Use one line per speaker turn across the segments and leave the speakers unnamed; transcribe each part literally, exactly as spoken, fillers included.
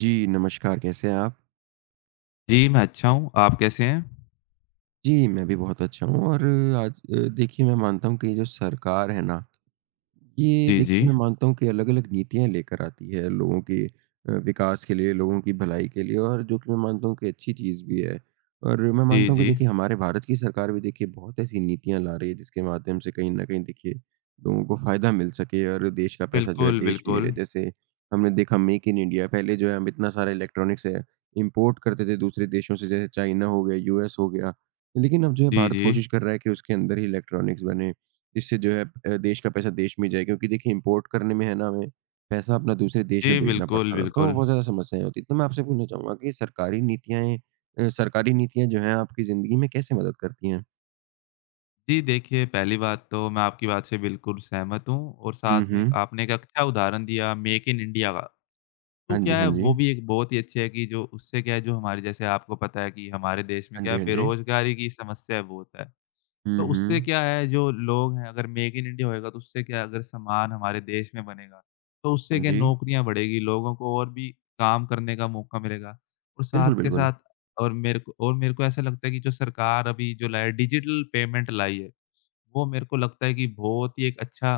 जी, नमस्कार, कैसे हैं आप?
जी, मैं अच्छा हूँ। आप कैसे हैं?
जी, मैं भी बहुत अच्छा हूँ और आज अ, देखिए मैं मानता हूँ कि ये जो सरकार है ना, ये
जी,
देखिए
जी।
मैं मानता हूँ कि अलग-अलग नीतियाँ लेकर आती है लोगों के अ, विकास के लिए, लोगों की भलाई के लिए और जो कि मैं मानता हूँ कि अच्छी चीज़ भी है। और मैं
जी,
मानता हूँ कि
जी।
देखिए हमारे भारत की सरकार भी देखिए बहुत ऐसी नीतियाँ ला रही है जिसके माध्यम से कहीं न कहीं देखिए लोगों को फ़ायदा मिल सके और देश का पैसा जो है
बिल्कुल,
देश में
बिल्कुल।
रहे। जैसे हमने देखा मेक इन इंडिया पहले जो है हम इतना सारा इलेक्ट्रॉनिक्स है इम्पोर्ट करते थे दूसरे देशों से जैसे चाइना हो गया, यूएस हो गया। लेकिन अब जो है
जी,
भारत
जी।
कोशिश कर रहा है कि उसके अंदर ही इलेक्ट्रॉनिक्स बने। इससे जो है अ, देश का पैसा देश में ही जाए क्योंकि देखिए इम्पोर्ट करने में है ना हमें पैसा अपना दूसरे देश
जी,
में भेजना
बिल्कुल,
पड़ता था, तो
बिल्कुल।
बहुत ज़्यादा समस्याएँ होती। तो मैं आपसे पूछना चाहूँगा कि सरकारी नीतियाँएँ अ, सरकारी नीतियाँ जो हैं आपकी ज़िंदगी में कैसे मदद करती हैं?
जी, देखिए पहली बात तो मैं आपकी बात से बिल्कुल सहमत हूँ और साथ
हुँ,
में
हुँ।
आपने एक अच्छा उदाहरण दिया मेक इन इंडिया का। तो
हाँ जी,
क्या
हाँ
है
जी।
वो भी एक बहुत ही अच्छी है कि जो उससे क्या है जो हमारे जैसे आपको पता है कि हमारे देश में
हाँ
क्या
जी,
है
हाँ जी।
बेरोज़गारी की समस्या है बहुत है।
हुँ,
तो उससे
हुँ।
क्या है जो लोग हैं अगर मेक इन इंडिया होएगा तो उससे क्या है अगर सामान हमारे देश में बनेगा, तो उससे
हाँ
क्या
जी।
नौकरियाँ बढ़ेगी, लोगों को और भी काम करने का मौका मिलेगा और
बिल्कुल,
साथ के
बिल्कुल।
साथ और मेरे को और मेरे को ऐसा लगता है कि जो सरकार अभी जो लाए डिजिटल पेमेंट लाई है, वो मेरे को लगता है कि बहुत ही एक अच्छा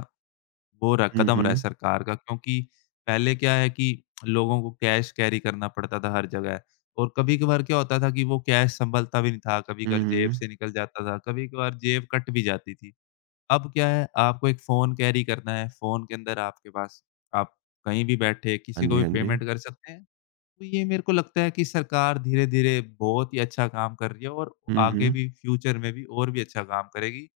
वो र
हुँ,
कदम रहा है
हुँ।
सरकार का क्योंकि पहले क्या है कि लोगों को कैश कैरी करना पड़ता था हर जगह और कभी-कभार क्या होता था कि वो कैश सँभलता भी नहीं था,
हुँ,
कभी-कभार जेब
हुँ।
से निकल जाता था, कभी-कभार जेब कट भी जाती थी। अब क्या है आपको एक फ़ोन कैरी करना है, फ़ोन के अंदर आपके पास आप कहीं भी बैठे
हाँ
किसी को
जी,
भी
हाँ जी।
पेमेंट कर सकते हैं। तो ये मेरे को लगता है कि सरकार धीरे-धीरे बहुत ही अच्छा काम कर रही है और
हुँ,
आगे
हुँ।
भी फ्यूचर में भी और भी अच्छा काम करेगी।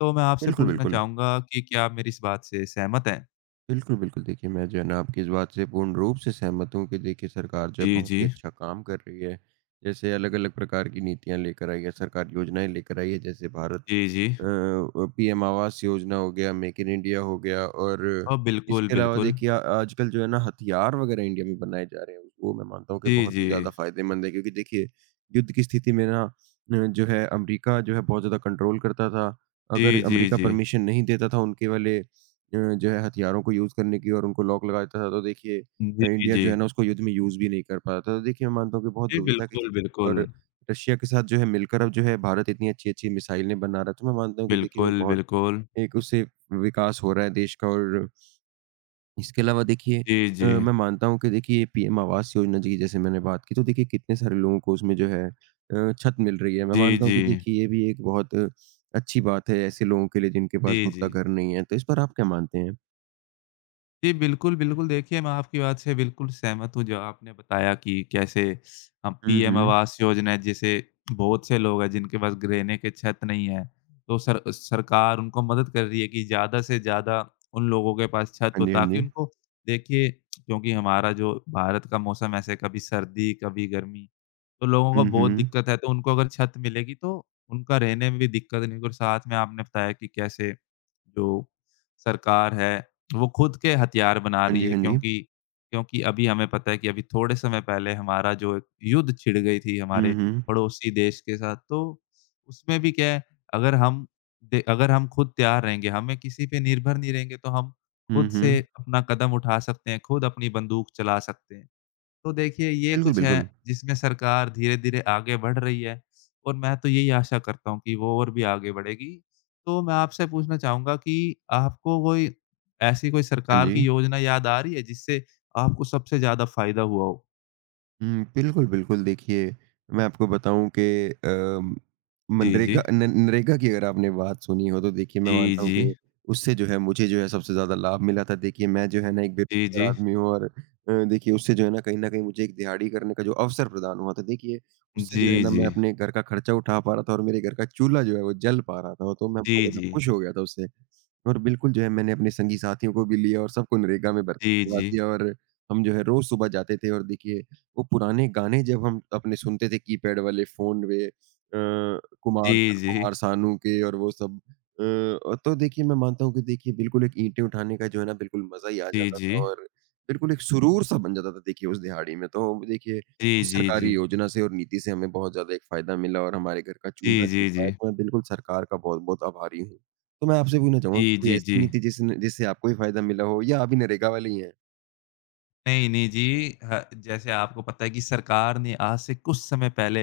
तो मैं आपसे
बिल्कुल,
पूछना
बिल्कुल।
चाहूँगा कि क्या आप मेरी इस बात से सहमत हैं?
बिल्कुल, बिल्कुल। देखिए, मैं जो है ना आपकी इस बात से पूर्ण रूप से सहमत हूँ कि देखिए सरकार जो है
जी,
बहुत
जी।
ही अच्छा काम कर रही है। जैसे अलग-अलग प्रकार की नीतियाँ लेकर आई है, सरकार योजनाएँ लेकर आई है जैसे भारत
जी, जी।
अ अ, पीएम आवास योजना हो गया, मेक इन इंडिया हो गया और
हाँ, बिल्कुल,
इसके अलावा
बिल्कुल।
देखिए अ, आजकल जो है ना हथियार वगैरह इंडिया में बनाए जा रहे हैं। वो मैं मानता हूँ कि
जी,
बहुत ही
जी।
ज़्यादा फ़ायदेमंद है क्योंकि देखिए युद्ध की स्थिति में ना अ, जो है अमेरिका जो है बहुत ज़्यादा कंट्रोल करता था।
जी,
अगर
जी,
अमेरिका
जी।
परमिशन नहीं देता था उनके वाले अ, जो है हथियारों को यूज़ करने की और उनको लॉक लगा देता था, तो देखिए अ,
जी,
इंडिया जो है
जी।
ना उसको युद्ध में यूज़ भी नहीं कर पाता था। तो देखिए मैं मानता हूँ कि बहुत
जी,
दुविधा की
बिल्कुल,
स्थिति थी
बिल्कुल।
और रशिया के साथ जो है मिलकर अब जो है भारत इतनी अच्छी-अच्छी मिसाइलें बना रहा है, तो मैं मानता हूँ कि देखिए वो
बिल्कुल,
बहुत
बिल्कुल।
एक उससे विकास हो रहा है देश का और इसके अलावा देखिए
जी,
अ,
जी।
मैं मानता हूँ कि देखिए ये पीएम आवास योजना जी की जैसे मैंने बात की, तो देखिए कितने सारे लोगों को उसमें जो है अ, छत मिल रही है। मैं
जी,
मानता हूँ
जी।
कि देखिए ये भी एक बहुत अ, अच्छी बात है ऐसे लोगों के लिए जिनके पास
जी,
खुद का
जी।
घर नहीं है। तो इस पर आप क्या मानते हैं?
जी, बिल्कुल, बिल्कुल। देखिए, मैं आपकी बात से बिल्कुल सहमत हूँ, जो आपने बताया कि कैसे अ,
हुँ,
पीएम
हुँ।
आवास योजना है, जिसे बहुत से लोग हैं, जिनके पास रहने के छत नहीं है। तो सर सरकार उनको मदद कर रही है कि ज़्यादा से ज़्यादा उन लोगों के पास छत
हाँ
हो,
जी, हाँ
ताकि
जी।
उनको देखिए, क्योंकि हमारा जो भारत का मौसम ऐसे कभी सर्दी, कभी गर्मी, तो लोगों को
हुँ,
बहुत
हुँ।
दिक्कत है। तो उनको अगर छत मिलेगी, तो उनका रहने में भी दिक्कत नहीं होगी और साथ में आपने बताया कि कैसे जो सरकार है वो खुद के हथियार बना
हाँ
रही
जी,
है
हाँ जी।
क्योंकि क्योंकि अभी हमें पता है कि अभी थोड़े समय पहले हमारा जो एक युद्ध छिड़ गई थी हमारे
हुँ, हुँ।
पड़ोसी देश के साथ, तो उसमें भी क्या है अगर हम दे अगर हम खुद तैयार रहेंगे, हमें किसी पे निर्भर नहीं रहेंगे, तो हम
हुँ,
खुद
हुँ।
से अपना कदम उठा सकते हैं, खुद अपनी बंदूक चला सकते हैं। तो देखिए ये
बिल्कुल,
कुछ है
बिल्कुल।
जिसमें सरकार धीरे-धीरे आगे बढ़ रही है और मैं तो यही आशा करता हूँ कि वो और भी आगे बढ़ेगी। तो मैं आपसे पूछना चाहूँगा कि आपको कोई ऐसी कोई
हाँ
सरकार
जी।
की योजना याद आ रही है जिससे आपको सबसे ज़्यादा फ़ायदा हुआ हो?
हुँ, बिल्कुल, बिल्कुल। देखिए, मैं आपको बताऊँ कि अम,
जी,
मनरेगा
जी।
न नरेगा की अगर आपने बात सुनी हो तो देखिए मैं
जी,
मानता हूँ
जी।
कि उससे जो है मुझे जो है सबसे ज़्यादा लाभ मिला था। देखिए मैं जो है ना एक
जी, जी।
बेरोज़गार आदमी हूँ और अ, देखिए उससे जो है ना कहीं न कहीं मुझे एक दिहाड़ी करने का जो अवसर प्रदान हुआ था देखिए, उससे
जी,
जो है ना
जी।
मैं अपने घर का खर्चा उठा पा रहा था और मेरे घर का चूल्हा जो है वो जल पा रहा था। तो मैं
जी,
बहुत ज़्यादा
जी।
खुश हो गया था उससे। और बिल्कुल जो है मैंने अपने संगी साथियों को भी लिया और सबको नरेगा में भर्ती करवा
जी,
दिया और हम जो है रोज़ सुबह जाते थे और देखिए वो पुराने गाने जब हम अपने सुनते थे कीपैड वाले फ़ोन में अ, कुमार श
जी।
कुमार सानू के और वो सब अ, और तो देखिए मैं मानता हूँ कि देखिए बिल्कुल एक ईंटें उठाने का जो है ना बिल्कुल मज़ा ही आ
जी,
जाता
जी।
था और बिल्कुल एक सुरूर सा बन जाता था देखिए उस दिहाड़ी में। तो देखिए उस
जी,
सरकारी
जी।
योजना से और नीति से हमें बहुत ज़्यादा एक फ़ायदा मिला और हमारे घर का चूल्हा
जी,
जल
जी, जी।
पाया। तो मैं बिल्कुल सरकार का बहुत-बहुत आभारी हूँ। तो मैं आपसे पूछना चाहूँगा
जी,
कि कोई
जी, जी। जी,
ऐसी
जी, जी।
नीति जिसने जिससे आपको भी फ़ायदा मिला हो या अभी नरेगा वाले ही हैं?
नहीं, नहीं जी। ह जैसे आपको पता है कि सरकार ने आज से कुछ समय पहले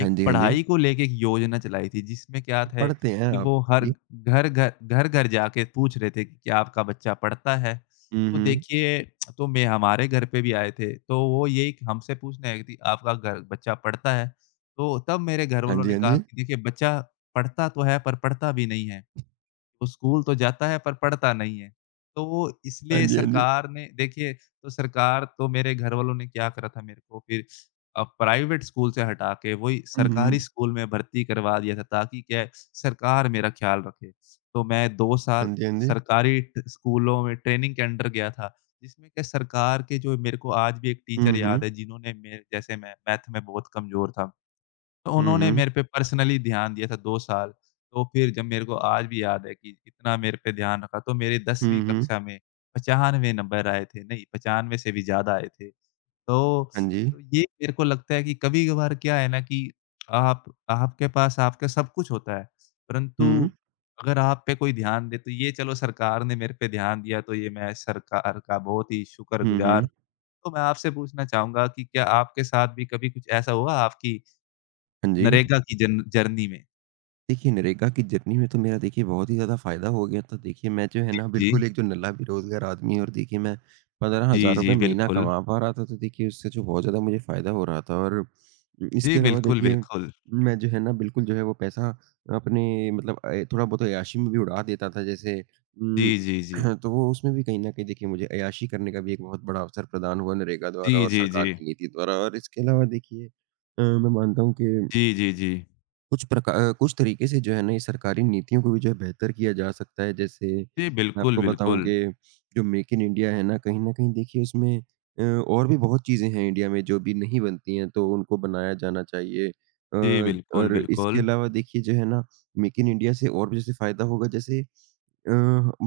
हाँ
एक
जी, हाँ जी।
पढ़ाई को लेके एक योजना चलाई थी, जिसमें क्या थे
पढ़ते हैं
कि
आप?
वो हर
जी।
घर घर घर-घर जाके पूछ रहे थे कि क्या आपका बच्चा पढ़ता है?
हुँ,
तो
हुँ।
देखिए तो मैं हमारे घर पे भी आए थे, तो वो यही हमसे पूछने आई थी, "आपका घर बच्चा पढ़ता है?" तो तब मेरे घर वालों
అండి.
ने
అండి.
कहा कि देखिए बच्चा पढ़ता तो है पर पढ़ता भी नहीं है। वो स्कूल तो जाता है पर पढ़ता नहीं है। तो वो इसलिए
అండి. అండి.
सरकार ने देखिए तो सरकार तो मेरे घर वालों ने क्या करा था मेरे को फिर अ, प्राइवेट स्कूल से हटा के वही
హుహు.
सरकारी स्कूल में भर्ती करवा दिया था ताकि क्या है सरकार मेरा ख़्याल रखे। तो मैं दो साल
అండి. అండి.
सरकारी ट स्कूलों में ट्रेनिंग के अंडर गया था। जिसमें क्या सरकार के जो मेरे को आज भी एक टीचर
హుహు.
याद है जिन्होंने मेरे जैसे मैं मैथ में बहुत कमज़ोर था। तो
హుహు.
उन्होंने मेरे पे पर्सनली ध्यान दिया था दो साल, तो फिर जब मेरे को आज भी याद है कि इतना मेरे पे ध्यान रखा, तो मेरे दसवीं
హుహు.
कक्षा में पच्चीनवे नंबर आए थे, नहीं पच्चानवे से भी ज़्यादा आए थे। तो
हाँ जी।
तो ये मेरे को लगता है कि कभी-कभार क्या है ना कि आप आपके पास आपका सब कुछ होता है,
हुँ।
परंतु अगर आप पे कोई ध्यान दे, तो ये चलो सरकार ने मेरे पे ध्यान दिया, तो ये मैं सरकार का बहुत ही
हुँ,
शुक्रगुज़ार।
हुँ।
तो मैं आपसे पूछना चाहूँगा कि क्या आपके साथ भी कभी कुछ ऐसा हुआ आपकी
हाँ जी।
नरेगा की जर्न जर्नी में।
देखिए, नरेगा की जर्नी में तो मेरा देखिए बहुत ही ज़्यादा फ़ायदा हो गया था। देखिए, मैं जो है
जी,
ना
जी।
बिल्कुल एक जो नल्ला बेरोज़गार आदमी है और देखिए मैं 15,000
जी,
रुपए
जी,
महीना
बिल्कुल।
कमा पा रहा था, तो देखिए उससे जो बहुत ज़्यादा मुझे फ़ायदा हो रहा था और इसके
जी,
अलावा
बिल्कुल,
देखिए
बिल्कुल।
मैं जो है ना बिल्कुल जो है वो पैसा अपने मतलब अ, थोड़ा बहुत अय्याशी में भी उड़ा देता था जैसे
जी,
उम,
जी, जी।
तो वो उसमें भी कहीं न कहीं देखिए मुझे अय्याशी करने का भी एक बहुत बड़ा अवसर प्रदान हुआ नरेगा
जी,
द्वारा और
जी, जी।
सरकार की नीति द्वारा और इसके अलावा देखिए अ, मैं मानता हूँ कि
जी, जी, जी।
कुछ प्रका अ, कुछ तरीके से जो है ना ये सरकारी नीतियों को भी जो है बेहतर किया जा सकता है। जैसे
जी,
मैं
बिल्कुल,
आपको बताऊँ
बिल्कुल।
कि जो मेक इन इंडिया है ना, कहीं न कहीं देखिए उसमें अ, और भी बहुत चीज़ें हैं इंडिया में जो अभी नहीं बनती हैं, तो उनको बनाया जाना चाहिए। अ,
जी, बिल्कुल,
और इसके
बिल्कुल।
अलावा देखिए जो है ना मेक इन इंडिया से और भी जैसे फ़ायदा होगा जैसे अ,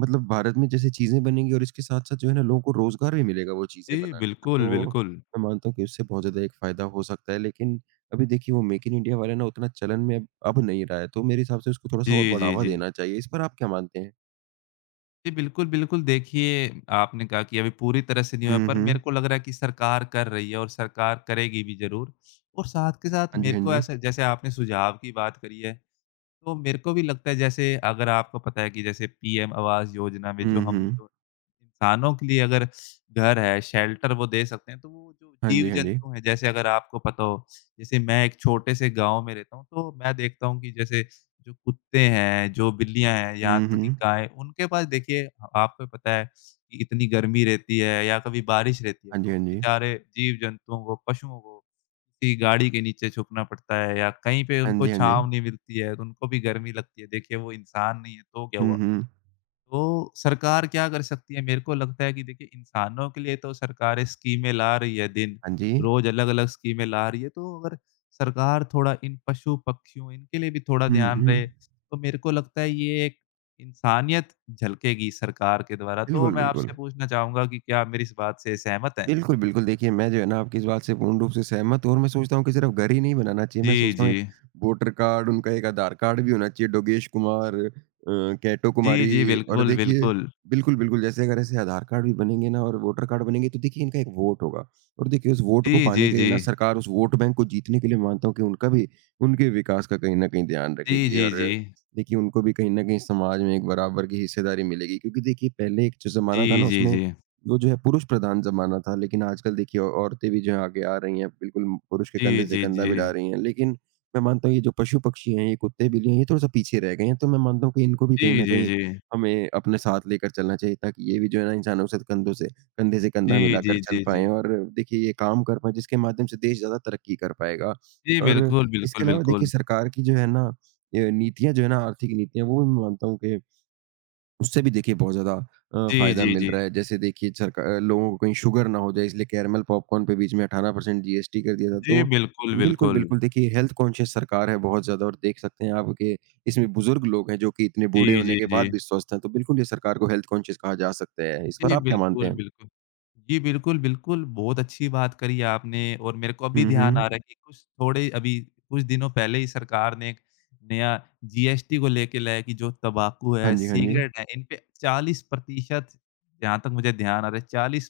मतलब भारत में जैसे चीज़ें बनेंगी और इसके साथ-साथ जो है ना लोगों को रोज़गार भी मिलेगा वो चीज़ें
जी,
बनाने का।
बिल्कुल,
तो
बिल्कुल।
मैं मानता हूँ कि उससे बहुत ज़्यादा एक फ़ायदा हो सकता है। लेकिन अभी देखिए वो मेक इन इंडिया वाला ना उतना चलन में अब अब नहीं रहा है। तो मेरे हिसाब से उसको थोड़ा-सा और
जी, जी,
बढ़ावा
जी।
देना चाहिए। इस पर आप क्या मानते हैं?
जी, बिल्कुल, बिल्कुल, देखिए आपने कहा कि अभी पूरी तरह से नहीं हुआ
हुँ,
पर मेरे
हुँ।
को लग रहा है कि सरकार कर रही है और सरकार करेगी भी ज़रूर। और साथ के साथ
हाँ जी,
मेरे
हाँ
को
जी।
ऐसा जैसे आपने सुझाव की बात करी है तो मेरे को भी लगता है जैसे अगर आपको पता है कि जैसे पीएम आवास योजना में जो
हुँ, हुँ।
हम जो इंसानों के लिए अगर घर है, शेल्टर वो दे सकते हैं, तो वो जो
हाँ जी, हाँ जी।
जीव-जंतु हैं, जैसे अगर आपको पता हो, जैसे मैं एक छोटे से गाँव में रहता हूँ, तो मैं देखता हूँ कि जैसे जो कुत्ते हैं, जो बिल्लियाँ हैं, यहाँ
हुँ,
तक कि
हुँ।
गाय, उनके पास देखिए अ, आपको पता है कि इतनी गर्मी रहती है या कभी बारिश रहती है,
हाँ जी,
तो
हाँ
उन
जी।
बेचारे जीव-जंतुओं को, पशुओं को किसी गाड़ी के नीचे छुपना पड़ता है या कहीं पे
हाँ
उनको
जी, हाँ जी।
छाँव नहीं मिलती है, तो उनको भी गर्मी लगती है। देखिए वो इंसान नहीं है तो क्या
हुँ,
हुआ?
हुँ।
तो सरकार क्या कर सकती है? मेरे को लगता है कि देखिए इंसानों के लिए तो सरकारें स्कीमें ला रही है दिन
हाँ जी।
रोज़ अलग-अलग स्कीमें ला रही है। तो अगर सरकार थोड़ा इन पशु-पक्षियों इनके लिए भी थोड़ा
हुँ,
ध्यान
हुँ।
रहे, तो मेरे को लगता है ये एक इंसानियत झलकेगी सरकार के द्वारा। तो
बिल्कुल,
मैं
बिल्कुल।
आपसे पूछना चाहूँगा कि क्या आप मेरी इस बात से सहमत हैं?
बिल्कुल, बिल्कुल। देखिए, मैं जो है ना आपकी इस बात से पूर्ण रूप से सहमत हूँ और मैं सोचता हूँ कि सिर्फ़ घर ही नहीं बनाना चाहिए, मैं
जी,
सोचता हूँ
जी।
एक वोटर कार्ड, उनका एक आधार कार्ड भी होना चाहिए, डोगेश कुमार अ, कैटो
जी,
कुमारी
जी।
और
बिल्कुल,
देखिए
बिल्कुल।
बिल्कुल, बिल्कुल, जैसे अगर ऐसे आधार कार्ड भी बनेंगे ना और वोटर कार्ड बनेंगे, तो देखिए इनका एक वोट होगा और देखिए उस वोट
जी,
को पाने
जी,
के लिए
जी।
ना सरकार उस वोट बैंक को जीतने के लिए मानता हूँ कि उनका भी उनके विकास का कहीं न कहीं ध्यान
जी,
रखेगी
जी,
और
जी।
देखिए उनको भी कहीं न कहीं समाज में एक बराबर की हिस्सेदारी मिलेगी क्योंकि देखिए पहले एक जो ज़माना था
जी,
ना
जी,
उसमें
जी।
वो जो है पुरुष प्रधान ज़माना था, लेकिन आजकल देखिए औ- औरतें भी जो है आगे आ रही हैं, बिल्कुल पुरुष के
जी,
कंधे से
जी,
कंधा भी
जी।
भिड़ा रही हैं। लेकिन मैं मानता हूँ ये जो पशु-पक्षी हैं, ये कुत्ते-बिल्ली हैं, ये थोड़ा-सा पीछे रह गए हैं। तो मैं मानता हूँ कि इनको भी कहीं
जी,
न
जी,
कहीं
जी।
हमें अपने साथ लेकर चलना चाहिए ताकि ये भी जो है ना इंसानों के साथ कंधों से कंधे से कंधा
जी, जी,
मिलाकर चल
जी, जी।
पाएँ और देखिए ये काम कर पाएँ, जिसके माध्यम से देश ज़्यादा तरक्की कर पाएगा।
जी,
और
बिल्कुल,
इसके
बिल्कुल,
अलावा देखिए
बिल्कुल।
सरकार की जो है ना, ये नीतियाँ जो है ना आर्थिक नीतियाँ, वो भी मैं मानता हूँ कि उससे भी देखिए बहुत ज़्यादा अ,
जी,
फ़ायदा
जी,
मिल
जी।
रहा है। जैसे देखिए सरका अ, लोगों को कहीं शुगर ना हो जाए इसलिए कैरमल पॉपकॉर्न पे बीच में अठारह प्रतिशत जीएसटी कर दिया था।
जी,
तो
बिल्कुल,
बिल्कुल,
बिल्कुल।
बिल्कुल देखिए हेल्थ कॉन्शियस सरकार है बहुत ज़्यादा और देख सकते हैं आप कि इसमें बुज़ुर्ग लोग हैं जो कि इतने
जी,
बूढ़े होने
जी,
के
जी।
बाद भी स्वस्थ हैं। तो बिल्कुल ये सरकार को हेल्थ कॉन्शियस कहा जा सकता है। इस पर
जी,
आप क्या मानते
बिल्कुल,
हैं?
बिल्कुल। जी, बिल्कुल, बिल्कुल, बहुत अच्छी बात करी आपने और मेरे को अभी
हुँ,
ध्यान आ रहा
हुँ।
है कि कुछ थोड़े अभी कुछ दिनों पहले ही सरकार ने एक नया जीएसटी को लेके लाया कि जो तम्बाकू
हाँ
है,
जी, हाँ जी।
सिगरेट है, इन पे चालीस परसेंट जहाँ तक मुझे ध्यान आ रहा है चालीस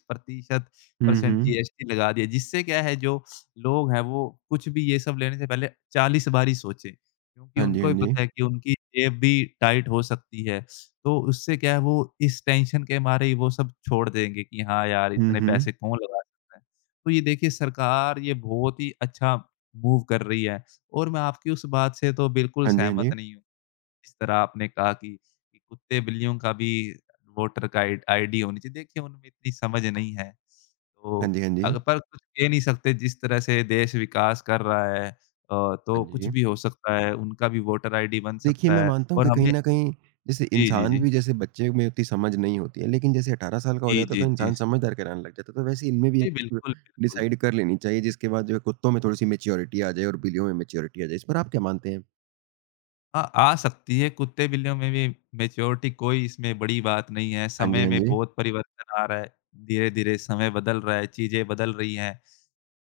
हुँ,
परसेंट
हुँ।
जीएसटी लगा दिया, जिससे क्या है जो लोग हैं वो कुछ भी ये सब लेने से पहले चालीस बार ही सोचें, क्योंकि
हाँ जी,
उनको भी
हाँ जी।
पता है कि उनकी जेब भी टाइट हो सकती है। तो उससे क्या है वो इस टेंशन के मारे ही वो सब छोड़ देंगे कि हाँ यार
हुँ,
इतने
हुँ।
पैसे कौन लगा सकता है। तो ये देखिए सरकार ये बहुत ही अच्छा मूव कर रही है और मैं आपकी उस बात से तो बिल्कुल
हाँ जी, हाँ जी।
सहमत नहीं हूँ। जिस तरह आपने कहा कि कि कुत्ते-बिल्लियों का भी वोटर का आइ आईडी होनी चाहिए। देखिए उनमें इतनी समझ नहीं है।
हाँ
तो
जी, हाँ जी।
अगर पर कुछ कह नहीं सकते जिस तरह से देश विकास कर रहा है अ, तो
हाँ
कुछ
जी।
भी हो सकता है, उनका भी वोटर आईडी बन
देखिए,
सकता
मैं
है
मानता हूँ
और
कि कहीं
हमें
न कहीं जैसे
जी, जी,
इंसान
जी।
भी जैसे बच्चे में उतनी समझ नहीं होती है, लेकिन जैसे अठारह साल का हो
जी,
जाता है तो
जी, जी।
इंसान समझदार कहलाने लग जाता है, तो वैसे इनमें भी
जी, बिल्कुल, बिल्कुल।
डिसाइड कर लेनी चाहिए जिसके बाद जो है कुत्तों में थोड़ी-सी मैच्योरिटी आ जाए और बिल्लियों में मैच्योरिटी आ जाए। इस पर आप क्या मानते हैं?
हाँ, आ सकती है कुत्ते-बिल्लियों में भी मैच्योरिटी कोई इसमें बड़ी बात नहीं है,
हाँ जी,
समय
हाँ
में
जी।
बहुत परिवर्तन आ रहा है। धीरे-धीरे समय बदल रहा है, चीज़ें बदल रही हैं,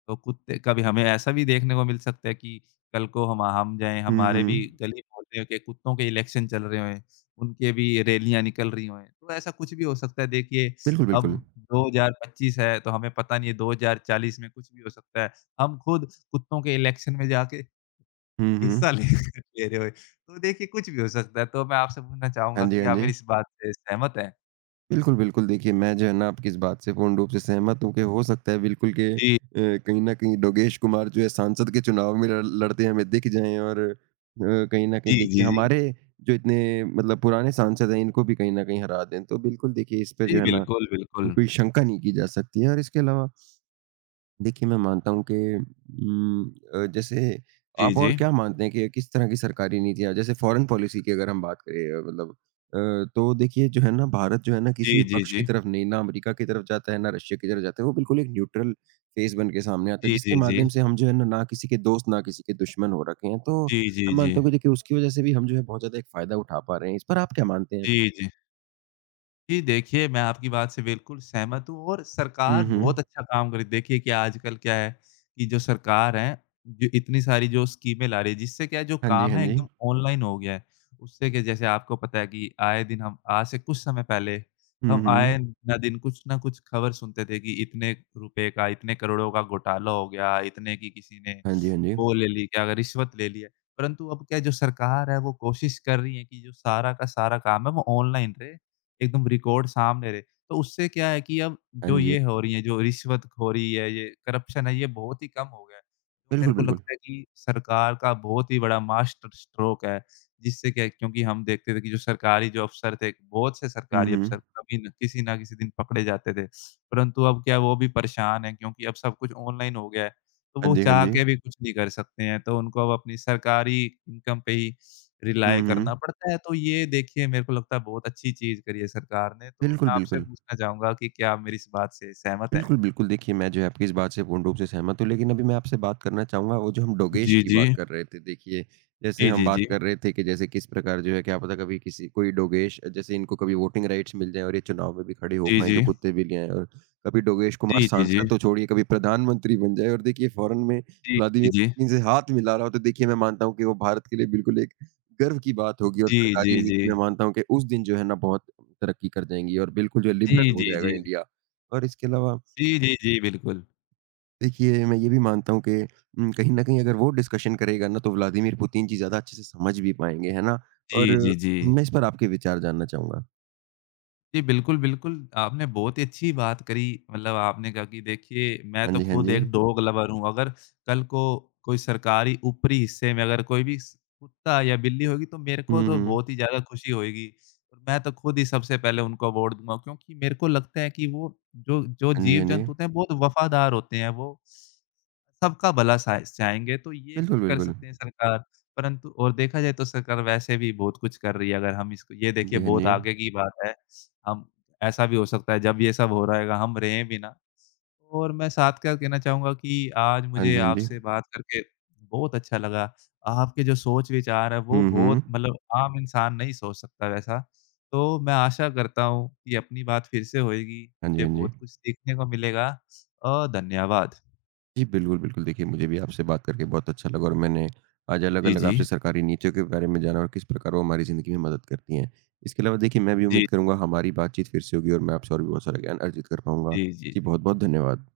तो कुत्ते कभी हमें ऐसा भी देखने को मिल सकता है कि कल को हम हम जाएँ,
हुँ,
हमारे भी
हुँ।
गली-मोहल्ले के कुत्तों के इलेक्शन चल रहे हों, उनके भी रैलियाँ निकल रही हों, तो ऐसा कुछ भी हो सकता है। देखिए,
बिल्कुल,
अब
बिल्कुल।
दो हज़ार पच्चीस है, तो हमें पता नहीं है दो हज़ार चालीस में कुछ भी हो सकता है। हम खुद कुत्तों के इलेक्शन में जाके
हुँ, हुँ।
हिस्सा ले ले रहे हो। तो देखिए कुछ भी हो सकता है, तो मैं आपसे पूछना
हाँ
चाहूँगा
जी,
कि
हाँ
आप
जी।
मेरी इस बात से सहमत हैं?
बिल्कुल, बिल्कुल। देखिए, मैं जो है ना आपकी इस बात से पूर्ण रूप से सहमत हूँ कि हो सकता है बिल्कुल कि अ,
जी,
कहीं न कहीं योगेश कुमार जो है सांसद के चुनाव में लड़ लड़ते हमें दिख जाएँ और अ, कहीं न कहीं
जी, जी,
देखिए
जी।
हमारे जो इतने मतलब पुराने सांसद हैं इनको भी कहीं न कहीं हरा दें। तो बिल्कुल देखिए इस पे जो
जी,
है ना,
बिल्कुल, बिल्कुल।
कोई शंका नहीं की जा सकती है और इसके अलावा देखिए, मैं मानता हूँ कि उम, अ, जैसे
जी,
आप
जी।
और क्या मानते हैं कि किस तरह की सरकारी नीतियाँ जैसे फ़ॉरेन पॉलिसी की अगर हम बात करें अ, मतलब अ, तो देखिए जो है ना भारत जो है ना
जी,
किसी भी
जी,
पक्ष की
जी।
तरफ नहीं, ना अमेरिका की तरफ जाता है, ना रशिया की तरफ जाता है। वो बिल्कुल एक न्यूट्रल फ़ेस बन के सामने आता है,
जी, जी,
जिसके
जी।
माध्यम से हम जो है ना, ना किसी के दोस्त, ना किसी के दुश्मन हो रखे हैं। तो
जी, जी,
मैं
जी।
मानता हूँ कि देखिए उसकी वज़ह से भी हम जो है बहुत ज़्यादा एक फ़ायदा उठा पा रहे हैं। इस पर आप क्या मानते हैं?
जी, जी। जी, देखिए मैं आपकी बात से बिल्कुल सहमत हूँ और
हुँ,
सरकार बहुत
हुँ।
अच्छा काम कर रही है। देखिए कि आजकल क्या है कि जो सरकार है, जो इतनी सारी जो स्कीमें ला रही है जिससे क्या है जो
हाँ जी,
काम
हाँ
है
जी।
एकदम ऑनलाइन हो गया है। उससे क्या जैसे आपको पता है कि आए दिन हम आज से कुछ समय पहले
हुँ,
हम
हुँ।
आए ना दिन कुछ ना कुछ खबर सुनते थे कि इतने रुपए का, इतने करोड़ों का घोटाला हो गया, इतने की किसी ने
हाँ जी, हाँ जी।
वो ले ली, क्या रिश्वत ले ली है। परंतु अब क्या है जो सरकार है वो कोशिश कर रही है कि जो सारा का सारा काम है वो ऑनलाइन रहे। एकदम रिकॉर्ड सामने रहे। तो उससे क्या है कि अब
हाँ
जो
जी।
ये हो रही है, जो रिश्वतखोरी है, ये करप्शन है, ये बहुत ही कम हो गया है। तो मेरे
बिल्कुल,
को
बिल्कुल।
लगता है कि सरकार का बहुत ही बड़ा मास्टर स्ट्रोक है, जिससे क्या है क्योंकि हम देखते थे कि जो सरकारी जो अफ़सर थे, बहुत से
हुँ,
सरकारी
हुँ।
अफ़सर कभी न किसी ना किसी दिन पकड़े जाते थे। परंतु अब क्या है वो भी परेशान हैं क्योंकि अब सब कुछ ऑनलाइन हो गया है, तो
हाँ
वो
जी, हाँ
चाह
जी।
के भी कुछ नहीं कर सकते हैं। तो उनको अब अपनी सरकारी इनकम पे ही
हुँ,
रिलाय
हुँ।
करना पड़ता है, तो ये देखिए मेरे को लगता है बहुत अच्छी चीज़ करी है सरकार ने, तो
बिल्कुल,
मैं आपसे
बिल्कुल।
पूछना चाहूँगा कि क्या आप मेरी इस बात से सहमत हैं?
बिल्कुल, बिल्कुल। देखिए, मैं जो है आपकी इस बात से पूर्ण रूप से सहमत हूँ, लेकिन अभी मैं आपसे बात करना चाहूँगा वो जो हम डोगेश
जी,
की
जी।
बात कर रहे थे। देखिए, जैसे
जी,
हम
जी,
बात
जी।
कर रहे थे कि जैसे किस प्रकार जो है क्या पता कभी किसी कोई डोगेश जैसे इनको कभी वोटिंग राइट्स मिल जाएँ और ये चुनाव में भी खड़े हो
जी,
पाएँ, जो
जी।
कुत्ते बिल्लियाँ हैं और कभी डोगेश कुमार
जी, जी, जी।
सांसद तो छोड़िए, कभी प्रधानमंत्री बन जाएँ और देखिए फ़ौरन में
जी, जी,
व्लादिमीर
जी।
पुतिन से हाथ मिला रहा हो, तो देखिए मैं मानता हूँ कि वो भारत के लिए बिल्कुल एक गर्व की बात होगी और
जी, जी,
सरकारी
जी।
नीति मैं मानता हूँ कि उस दिन जो है ना बहुत तरक्की कर जाएँगी और बिल्कुल जो है
जी,
लिबरल हो
जी,
जाएगा
जी।
इंडिया। और इसके अलावा
जी, जी, जी, बिल्कुल।
देखिए, मैं ये भी मानता हूँ कि उम, कहीं न कहीं अगर वो डिस्कशन करेगा ना तो व्लादिमीर पुतिन जी ज़्यादा अच्छे से समझ भी पाएँगे, है ना?
जी,
और
जी, जी।
मैं इस पर आपके विचार जानना चाहूँगा।
जी, बिल्कुल, बिल्कुल। आपने बहुत ही अच्छी बात करी मतलब आपने कहा कि देखिए मैं
हाँ
तो
जी, हाँ
खुद
जी।
एक डॉग लवर हूँ, अगर कल को कोई सरकारी ऊपरी हिस्से में अगर कोई भी स कुत्ता या बिल्ली होगी तो मेरे को
हुँ,
तो
हुँ।
बहुत ही ज़्यादा खुशी होएगी। और मैं तो खुद ही सबसे पहले उनको अवार्ड दूँगा क्योंकि मेरे को लगता है कि वो जो जो
हाँ जी, हाँ जी।
जीव-जंतु होते हैं बहुत वफ़ादार होते हैं। वो सबका भला साय चाहेंगे तो ये कुछ
बिल्कुल,
कर
बिल्कुल।
सकते हैं सरकार, परंतु और देखा जाए तो सरकार वैसे भी बहुत कुछ कर रही है अगर हम इसको ये
हाँ
देखिए
जी, हाँ
बहुत
जी।
आगे की बात है। हम ऐसा भी हो सकता है जब ये सब हो रहेगा हम रहें भी ना और मैं साथ क्या कहना चाहूँगा कि आज
हाँ
मुझे
जी, हाँ जी।
आपसे बात करके बहुत अच्छा लगा। आपके जो सोच-विचार है वो
हुँ, हुँ।
बहुत मतलब आम इंसान नहीं सोच सकता वैसा। तो मैं आशा करता हूँ कि अपनी बात फिर से होएगी,
हाँ जी,
मुझे
हाँ जी।
बहुत कुछ सीखने को मिलेगा। अ, धन्यवाद।
जी, बिल्कुल, बिल्कुल। देखिए, मुझे भी आपसे बात करके बहुत अच्छा लगा और मैंने आज
जी,
अलग-अलग
जी।
आपसे सरकारी नीतियों के बारे में जाना और किस प्रकार वो हमारी ज़िंदगी में मदद करती हैं। इसके अलावा देखिए, मैं भी उम्मीद
जी।
करूँगा हमारी बातचीत फिर से होगी और मैं आपसे और भी बहुत सारा ज्ञान अर्जित कर पाऊँगा।
जी, जी,
जी, बहुत-बहुत
जी।
धन्यवाद।